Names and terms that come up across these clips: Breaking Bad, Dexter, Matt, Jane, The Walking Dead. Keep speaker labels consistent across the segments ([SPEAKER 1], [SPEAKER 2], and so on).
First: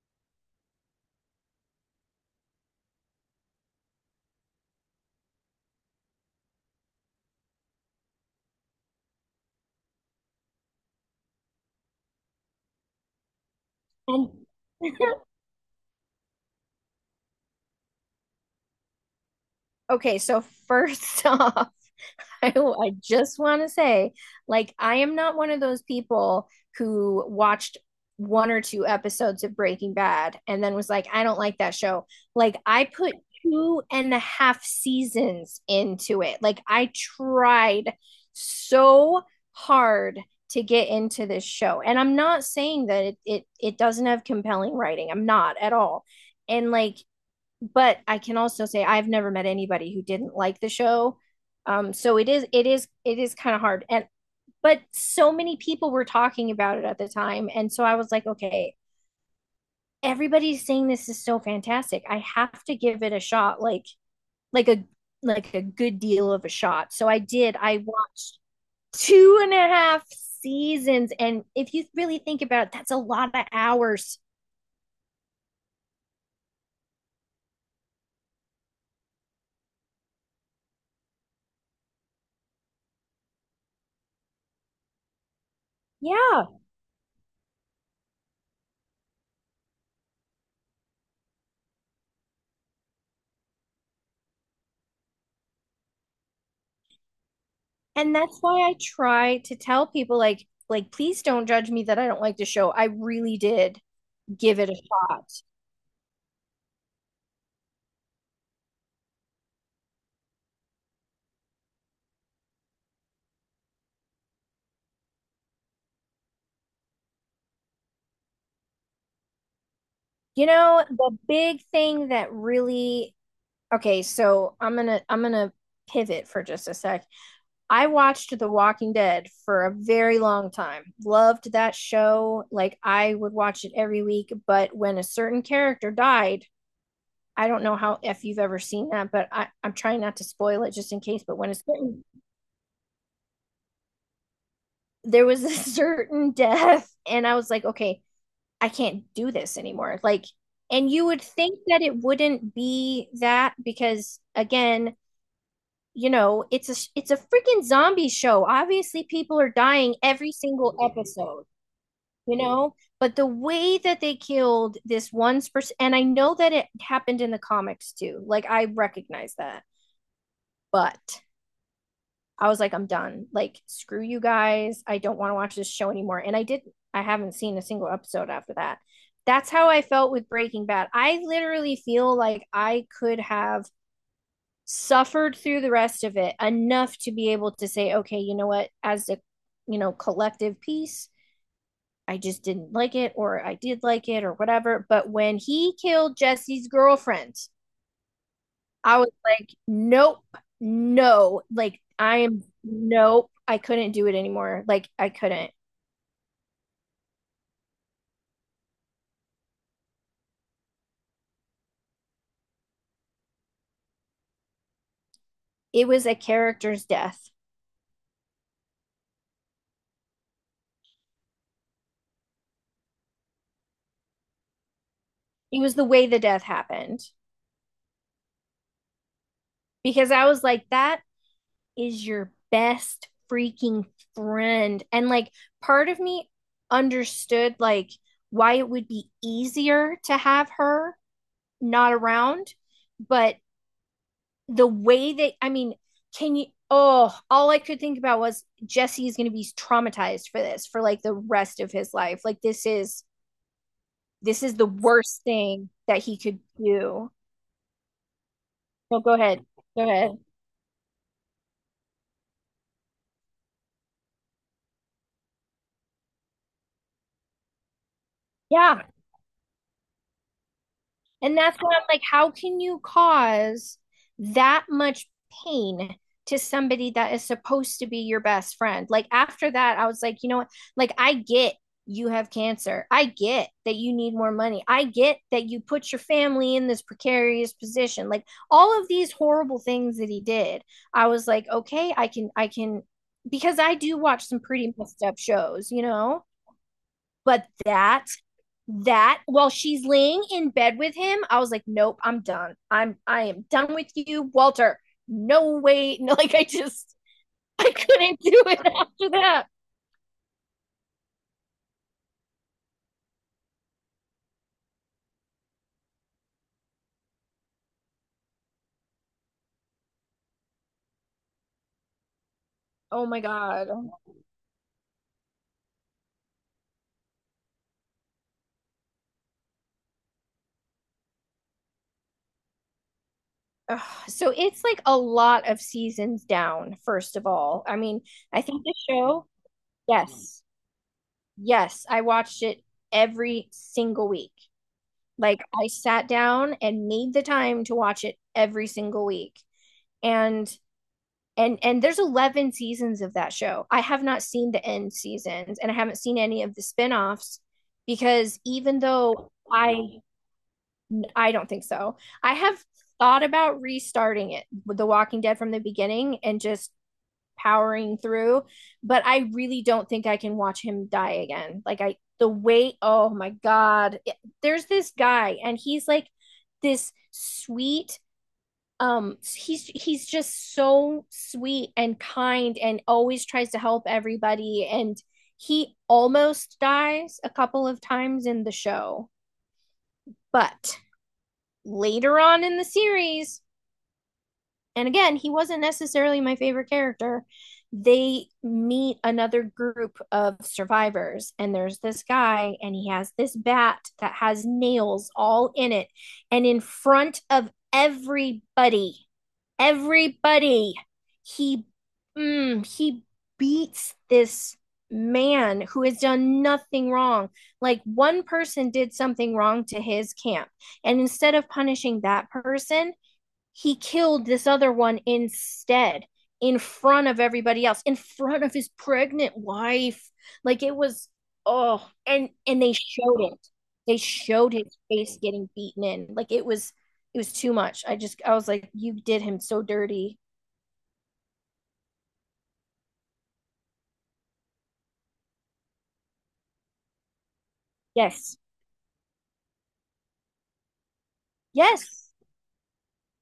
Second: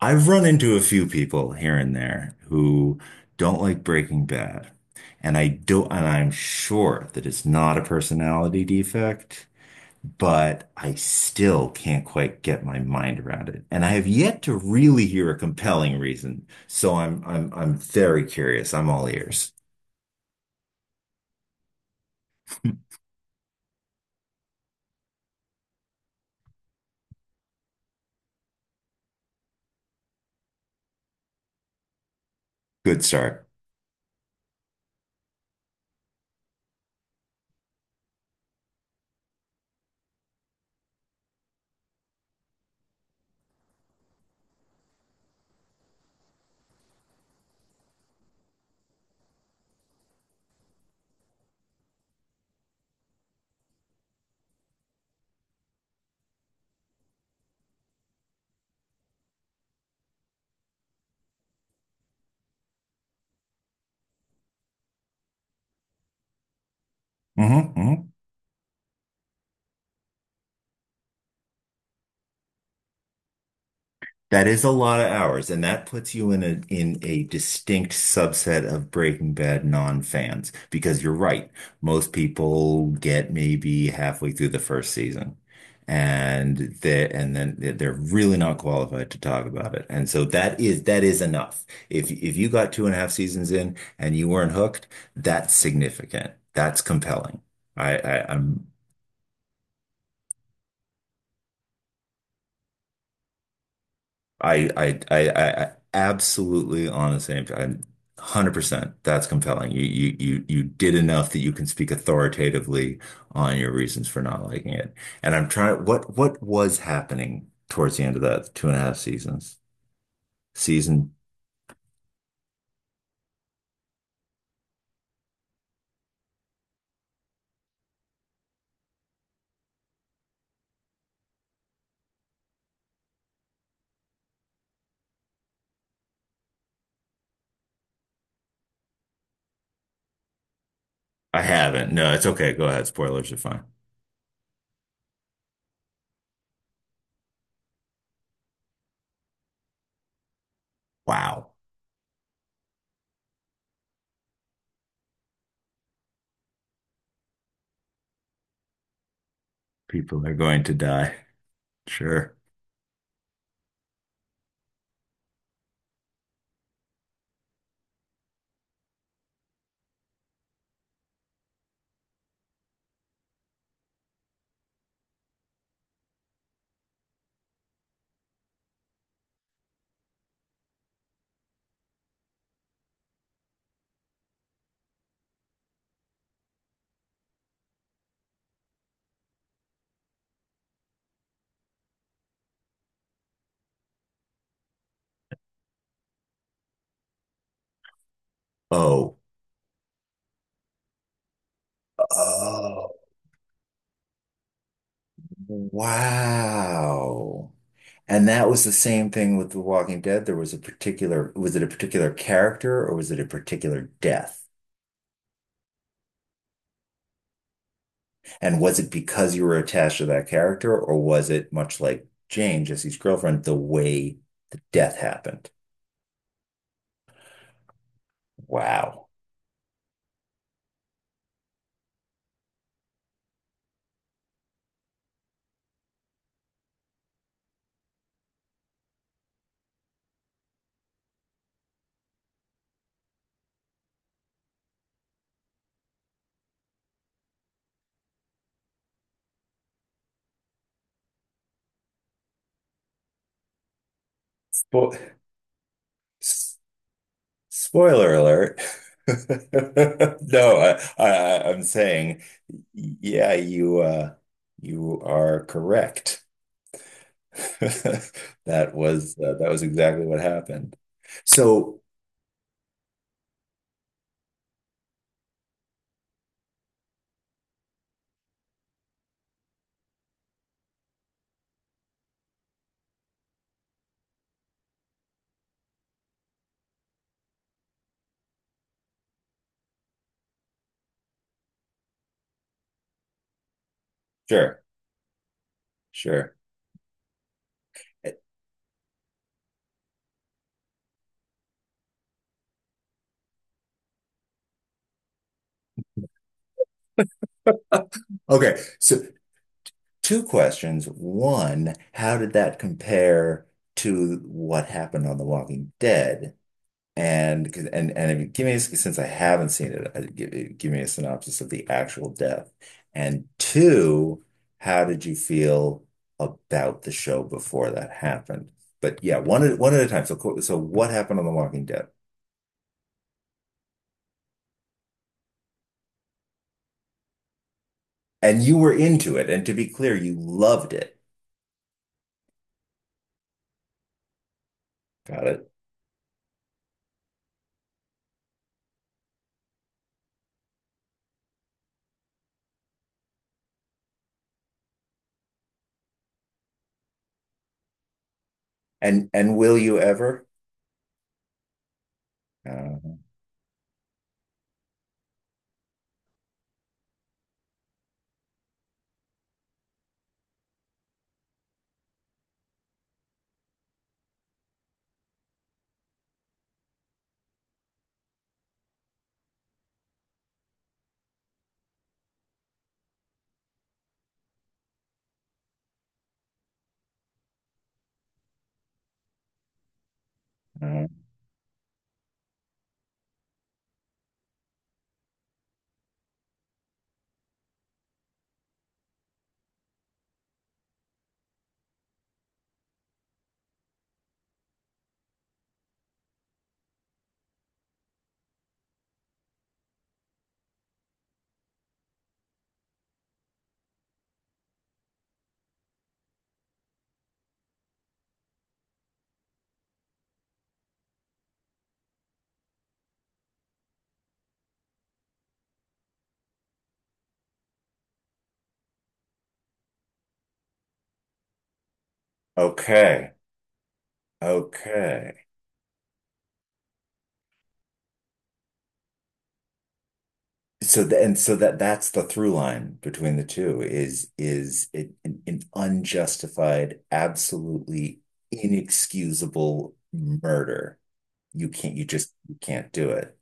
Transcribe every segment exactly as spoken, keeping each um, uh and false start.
[SPEAKER 1] I've run into a few people here and there who don't like Breaking Bad. And I don't, and I'm sure that it's not a personality defect, but I still can't quite get my mind around it. And I have
[SPEAKER 2] And
[SPEAKER 1] yet to really hear a compelling reason. So I'm I'm I'm very curious. I'm all ears.
[SPEAKER 2] Okay, so first off, I, I just want to say, like, I am not one of those people who watched one or two episodes of Breaking Bad and then was like, I don't like that show. Like, I
[SPEAKER 1] Good
[SPEAKER 2] put
[SPEAKER 1] start.
[SPEAKER 2] two and a half seasons into it. Like, I tried so hard to get into this show. And I'm not saying that it it, it doesn't have compelling writing. I'm not at all. And like but I can also say I've never met anybody who didn't like the show. Um, so it is it is it is kind of hard. And but so many people were talking about it at the time. And so I was like, okay, everybody's saying this is so fantastic. I have to give it a shot, like like a like a good deal of a shot. So I did. I
[SPEAKER 1] hmm
[SPEAKER 2] watched two and a half seasons. And if you really think about it, that's a lot of hours.
[SPEAKER 1] That is a lot of hours, and that puts you in a in a distinct subset of Breaking Bad non-fans because you're right. Most people get maybe halfway through the first season,
[SPEAKER 2] Yeah.
[SPEAKER 1] and they and then they- they're really not qualified to talk about it. And so that is that is enough. If if you got two and a half seasons in and you weren't hooked, that's significant. That's compelling. I,
[SPEAKER 2] And
[SPEAKER 1] I
[SPEAKER 2] that's
[SPEAKER 1] I'm
[SPEAKER 2] why I try to tell people like like please don't judge me that I don't like the show. I really did give it
[SPEAKER 1] I
[SPEAKER 2] a
[SPEAKER 1] I I
[SPEAKER 2] shot.
[SPEAKER 1] I absolutely on the same. I'm one hundred percent. That's compelling. You you you you did enough that you can speak authoritatively on your reasons for not liking it. And I'm trying. What what was happening towards the end of that two and a half seasons
[SPEAKER 2] You know, the
[SPEAKER 1] season?
[SPEAKER 2] big thing that really Okay, so I'm going to I'm going to pivot for just a sec. I watched The Walking Dead for a very long time. Loved that show. Like I would watch it every week, but when a certain character died, I don't know how if you've ever seen that, but I, I'm trying not to spoil it just in case. But
[SPEAKER 1] I
[SPEAKER 2] when a
[SPEAKER 1] haven't.
[SPEAKER 2] certain
[SPEAKER 1] No, it's okay. Go ahead. Spoilers are fine.
[SPEAKER 2] There was a certain death and I was like, okay, I can't do this anymore. Like, and you would
[SPEAKER 1] Wow.
[SPEAKER 2] think that it wouldn't be that, because again, you know, it's a it's a freaking zombie show. Obviously people are dying
[SPEAKER 1] People are
[SPEAKER 2] every
[SPEAKER 1] going to
[SPEAKER 2] single
[SPEAKER 1] die.
[SPEAKER 2] episode,
[SPEAKER 1] Sure.
[SPEAKER 2] you know. But the way that they killed this one person, and I know that it happened in the comics too, like I recognize that, but I was like, I'm done. Like, screw you guys. I don't want to watch this show anymore. And I didn't. I haven't seen a single episode after that. That's how I felt with Breaking Bad. I literally feel like I could have suffered through the rest of it enough to be able to say, okay, you know what, as a you know, collective piece, I just didn't like it, or I did like it, or whatever. But when he killed Jesse's girlfriend, I was
[SPEAKER 1] Oh.
[SPEAKER 2] like, nope, no. Like, I am,
[SPEAKER 1] Oh.
[SPEAKER 2] nope. I couldn't do it anymore. Like, I couldn't.
[SPEAKER 1] Wow. And that was the same thing with The Walking Dead. There was a particular, was it a particular character or was it a particular death?
[SPEAKER 2] It was a character's death.
[SPEAKER 1] And was it because you were attached to that character or was it much like Jane, Jesse's girlfriend, the way the death happened?
[SPEAKER 2] It was the way the death happened,
[SPEAKER 1] Wow.
[SPEAKER 2] because I was like, that is your best freaking friend. And like, part of me understood, like, why it would be easier to have her not around, but the way that, I mean, can you? Oh, all I could think about was Jesse is going to be traumatized for this for like the rest of his life. Like this is this is the
[SPEAKER 1] Spo-
[SPEAKER 2] worst thing that he could
[SPEAKER 1] s-
[SPEAKER 2] do.
[SPEAKER 1] Spoiler alert.
[SPEAKER 2] No, go ahead. Go ahead.
[SPEAKER 1] No, I, I, I'm saying, yeah, you, uh, you are correct. That
[SPEAKER 2] Yeah.
[SPEAKER 1] was, uh, that was exactly what happened.
[SPEAKER 2] And that's why
[SPEAKER 1] So,
[SPEAKER 2] I'm like, how can you cause that much pain to somebody that is supposed to be your best friend? Like, after that, I was like, you know what? Like, I get you have cancer. I get that you need more money. I get that you put your family in this precarious position. Like, all of these horrible things that he did, I was like, okay, I can, I can, because I do watch some
[SPEAKER 1] sure,
[SPEAKER 2] pretty messed up shows, you know?
[SPEAKER 1] sure.
[SPEAKER 2] But that
[SPEAKER 1] Eh,
[SPEAKER 2] that while she's laying in bed with him, I was like, nope, I'm done. I'm I am done with you, Walter. No way. No, like I just I couldn't do it
[SPEAKER 1] Okay, so
[SPEAKER 2] after that.
[SPEAKER 1] two questions. One, how did that compare to what happened on The Walking Dead? And 'cause- and and if you- give me a, since I haven't seen it, uh, give, give me a synopsis of the actual death.
[SPEAKER 2] Oh my
[SPEAKER 1] And
[SPEAKER 2] God.
[SPEAKER 1] two, how did you feel about the show before that happened? But yeah, one at one at a time. So co- so what happened on The Walking Dead?
[SPEAKER 2] Ugh. So it's like a lot of seasons down, first of all. I mean,
[SPEAKER 1] And
[SPEAKER 2] I
[SPEAKER 1] you
[SPEAKER 2] think
[SPEAKER 1] were
[SPEAKER 2] the
[SPEAKER 1] into
[SPEAKER 2] show,
[SPEAKER 1] it, and to be clear, you
[SPEAKER 2] yes,
[SPEAKER 1] loved it.
[SPEAKER 2] yes, I watched it every single week.
[SPEAKER 1] Got
[SPEAKER 2] Like
[SPEAKER 1] it.
[SPEAKER 2] I sat down and made the time to watch it every single week. And and and there's eleven seasons of that show. I have not seen the end seasons, and I haven't seen any of the spinoffs, because even
[SPEAKER 1] And
[SPEAKER 2] though
[SPEAKER 1] and will you
[SPEAKER 2] i
[SPEAKER 1] ever?
[SPEAKER 2] i don't think so. I have
[SPEAKER 1] Uh,
[SPEAKER 2] thought about restarting it with The Walking Dead from the beginning and just powering through, but I really don't think I can watch him die again. Like, I the weight, oh my God, there's this guy and he's like this sweet, um he's he's just so sweet and kind and always tries to help everybody, and he almost dies a couple of times in the show, but
[SPEAKER 1] uh,
[SPEAKER 2] later on in the series, and again, he wasn't necessarily my favorite character. They meet another group of survivors, and there's this guy, and he has this bat that has nails all in it. And in front of everybody, everybody, he mm, he beats this man who has done nothing wrong. Like one person did something wrong to his camp, and instead of punishing that person, he killed this other one instead, in front of everybody else, in front of his pregnant wife. Like, it was, oh, and and they
[SPEAKER 1] okay.
[SPEAKER 2] showed it, they showed his face
[SPEAKER 1] Okay.
[SPEAKER 2] getting beaten in. Like, it was, it was too much. I just, I was like, you did him so dirty.
[SPEAKER 1] So the, and so that that's the through line between the two is is it, an, an unjustified, absolutely
[SPEAKER 2] Yes,
[SPEAKER 1] inexcusable murder. You can't you
[SPEAKER 2] yes,
[SPEAKER 1] just you can't do it.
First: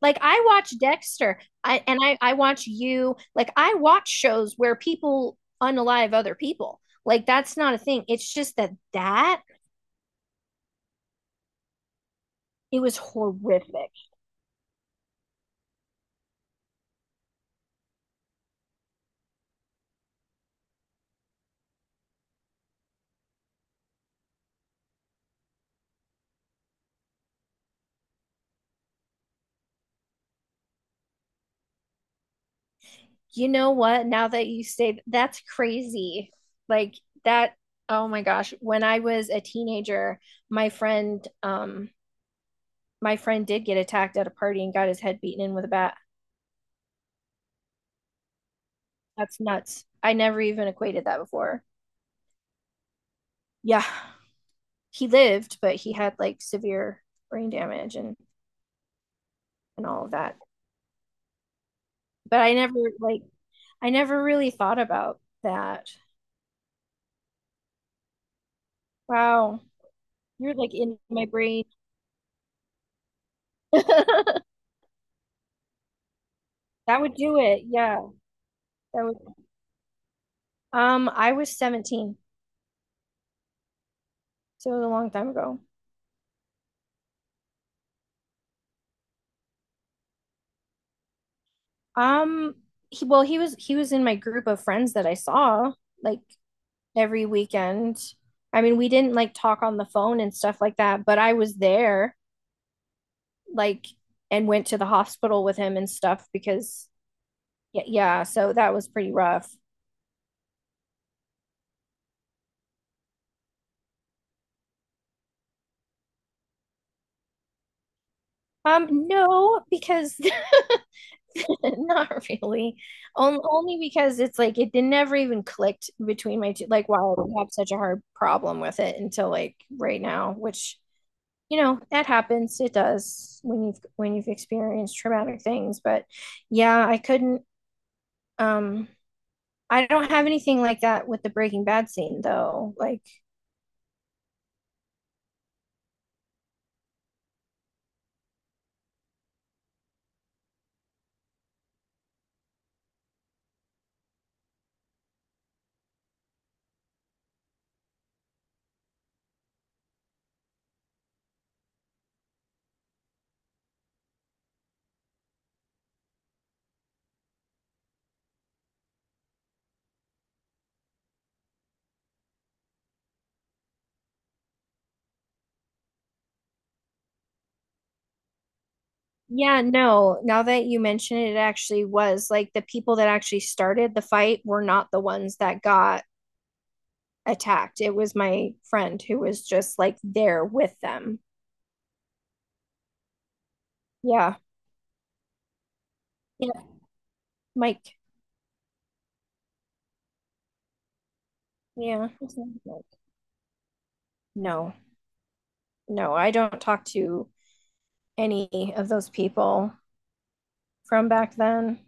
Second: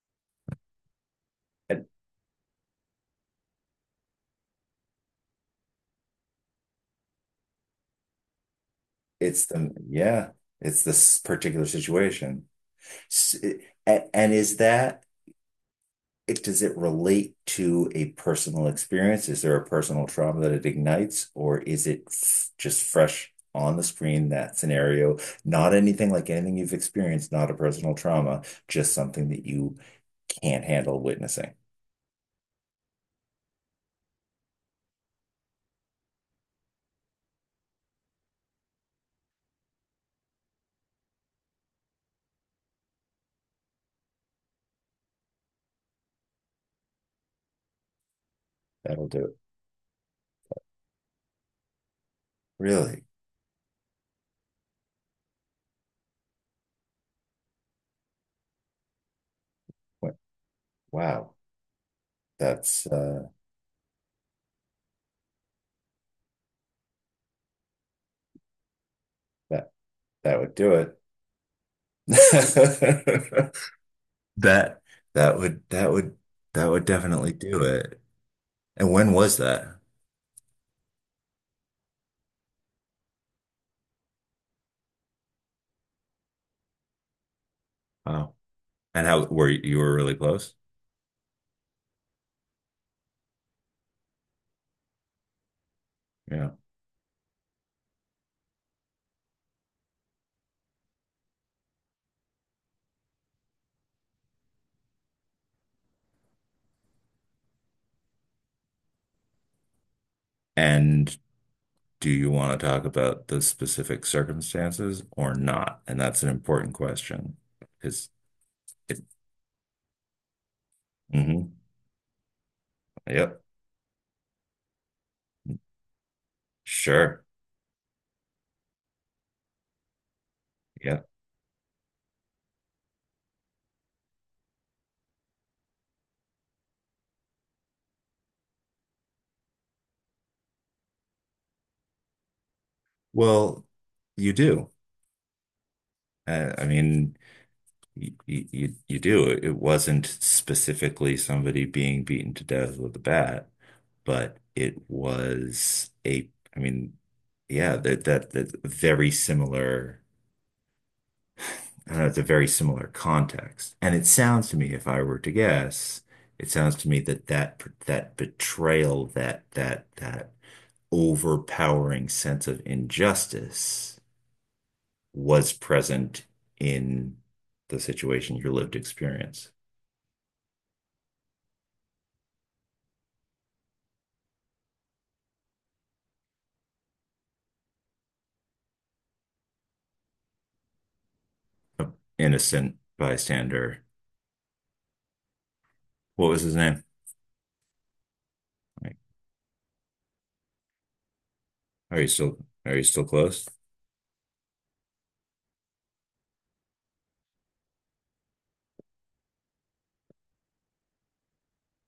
[SPEAKER 2] like I watch Dexter, i
[SPEAKER 1] And
[SPEAKER 2] and i i watch, you like I watch shows where people unalive other people. Like, that's not a thing. It's just that that
[SPEAKER 1] it's the yeah, it's this particular situation.
[SPEAKER 2] it was
[SPEAKER 1] S-
[SPEAKER 2] horrific.
[SPEAKER 1] a- and is that it, does it relate to a personal experience? Is there a personal trauma that it ignites, or is it f- just fresh on the screen, that scenario? Not anything like anything you've experienced, not a personal trauma, just something that you can't handle witnessing.
[SPEAKER 2] You know what? Now that you say that's crazy. Like that, oh my gosh. When I was a teenager, my friend, um, my friend did get attacked at a party and got his head beaten in with a bat.
[SPEAKER 1] That'll do it.
[SPEAKER 2] That's nuts. I never even equated that before.
[SPEAKER 1] Really?
[SPEAKER 2] Yeah. He lived, but he had like severe brain damage and and all of
[SPEAKER 1] Wa-
[SPEAKER 2] that.
[SPEAKER 1] Wow.
[SPEAKER 2] But I never,
[SPEAKER 1] That's
[SPEAKER 2] like
[SPEAKER 1] uh
[SPEAKER 2] I never really thought about that. Wow.
[SPEAKER 1] that that
[SPEAKER 2] You're
[SPEAKER 1] would do
[SPEAKER 2] like
[SPEAKER 1] it.
[SPEAKER 2] in my brain.
[SPEAKER 1] That that would that would that would
[SPEAKER 2] That would
[SPEAKER 1] definitely
[SPEAKER 2] do it.
[SPEAKER 1] do it.
[SPEAKER 2] Yeah.
[SPEAKER 1] And
[SPEAKER 2] That
[SPEAKER 1] when
[SPEAKER 2] would
[SPEAKER 1] was that?
[SPEAKER 2] Um, I was seventeen, so it was a long time ago.
[SPEAKER 1] Wow. And how were you, you were really close?
[SPEAKER 2] Um, he, well, he was he was in my group of friends that I saw like
[SPEAKER 1] Yeah.
[SPEAKER 2] every weekend. I mean, we didn't like talk on the phone and stuff like that, but I was there like and went to the hospital with him and stuff, because yeah, yeah, so that was pretty rough.
[SPEAKER 1] And do you want to talk about the specific circumstances or not? And that's an important question because it,
[SPEAKER 2] Um, no, because
[SPEAKER 1] hmm
[SPEAKER 2] not really. On-
[SPEAKER 1] yep,
[SPEAKER 2] only because it's like it didn't ever even clicked between my two, like why I
[SPEAKER 1] sure.
[SPEAKER 2] have such a hard problem with it until like right now, which,
[SPEAKER 1] Yeah.
[SPEAKER 2] you know, that happens. It does when you've when you've experienced traumatic things. But yeah, I couldn't um I don't have anything like that with the Breaking Bad scene though. Like,
[SPEAKER 1] Well, you do. Uh, I mean, you, you, you do. It wasn't specifically somebody being beaten to death with a bat, but it was a, I mean, yeah, that, that, that very similar uh, it's a very similar context. And it sounds to me, if I were to guess, it sounds to me that that that betrayal, that that that overpowering sense of injustice was present in the situation, your lived experience.
[SPEAKER 2] yeah, no, now that you mention it, it actually was like the people that actually started the fight were not the ones that got attacked. It was my friend who was just like there with them.
[SPEAKER 1] An innocent bystander.
[SPEAKER 2] Yeah.
[SPEAKER 1] What was his
[SPEAKER 2] Yeah.
[SPEAKER 1] name?
[SPEAKER 2] Mike.
[SPEAKER 1] Like, are you
[SPEAKER 2] Yeah.
[SPEAKER 1] still are you still close?
[SPEAKER 2] No, no, I don't talk to any of those people from back then.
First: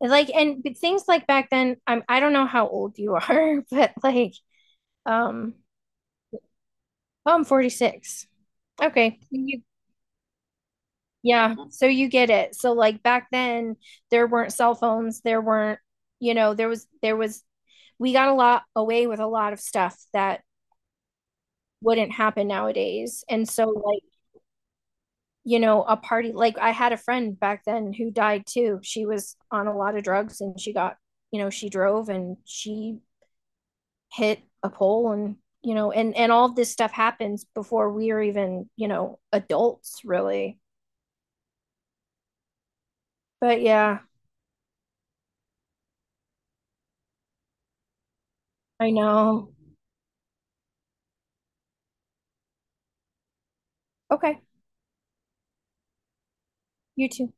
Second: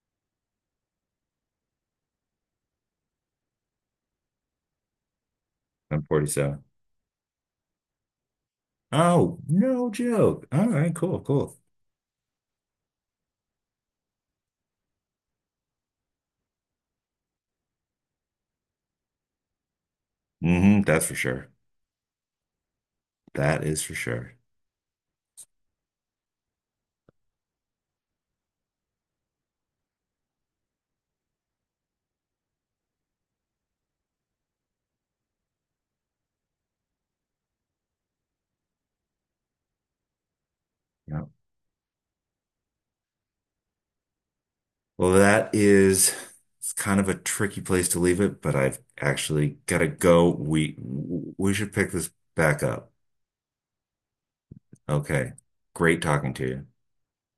[SPEAKER 2] Like, and things like back then, I'm, I don't know how old you are, but like, um,
[SPEAKER 1] I'm forty-seven.
[SPEAKER 2] oh, I'm forty-six. Okay. So
[SPEAKER 1] Oh,
[SPEAKER 2] you,
[SPEAKER 1] no joke. All right, cool,
[SPEAKER 2] yeah.
[SPEAKER 1] cool.
[SPEAKER 2] So you get it. So like back then, there weren't cell phones. There weren't, you know, there was, there was, we got a lot away with a lot of stuff that
[SPEAKER 1] Hmm that's for sure.
[SPEAKER 2] wouldn't happen nowadays. And
[SPEAKER 1] That
[SPEAKER 2] so,
[SPEAKER 1] is for
[SPEAKER 2] like,
[SPEAKER 1] sure.
[SPEAKER 2] you know, a party, like, I had a friend back then who died too. She was on a lot of drugs and she got, you know, she drove and she hit a pole and, you know, and, and all this stuff happens before we are even, you know, adults really.
[SPEAKER 1] Yeah.
[SPEAKER 2] But yeah,
[SPEAKER 1] Well, that is it's kind of a tricky place to leave it, but I've
[SPEAKER 2] I know.
[SPEAKER 1] actually got to go. We we should pick this back up.
[SPEAKER 2] Okay.
[SPEAKER 1] Okay. Great talking to you.
[SPEAKER 2] You too.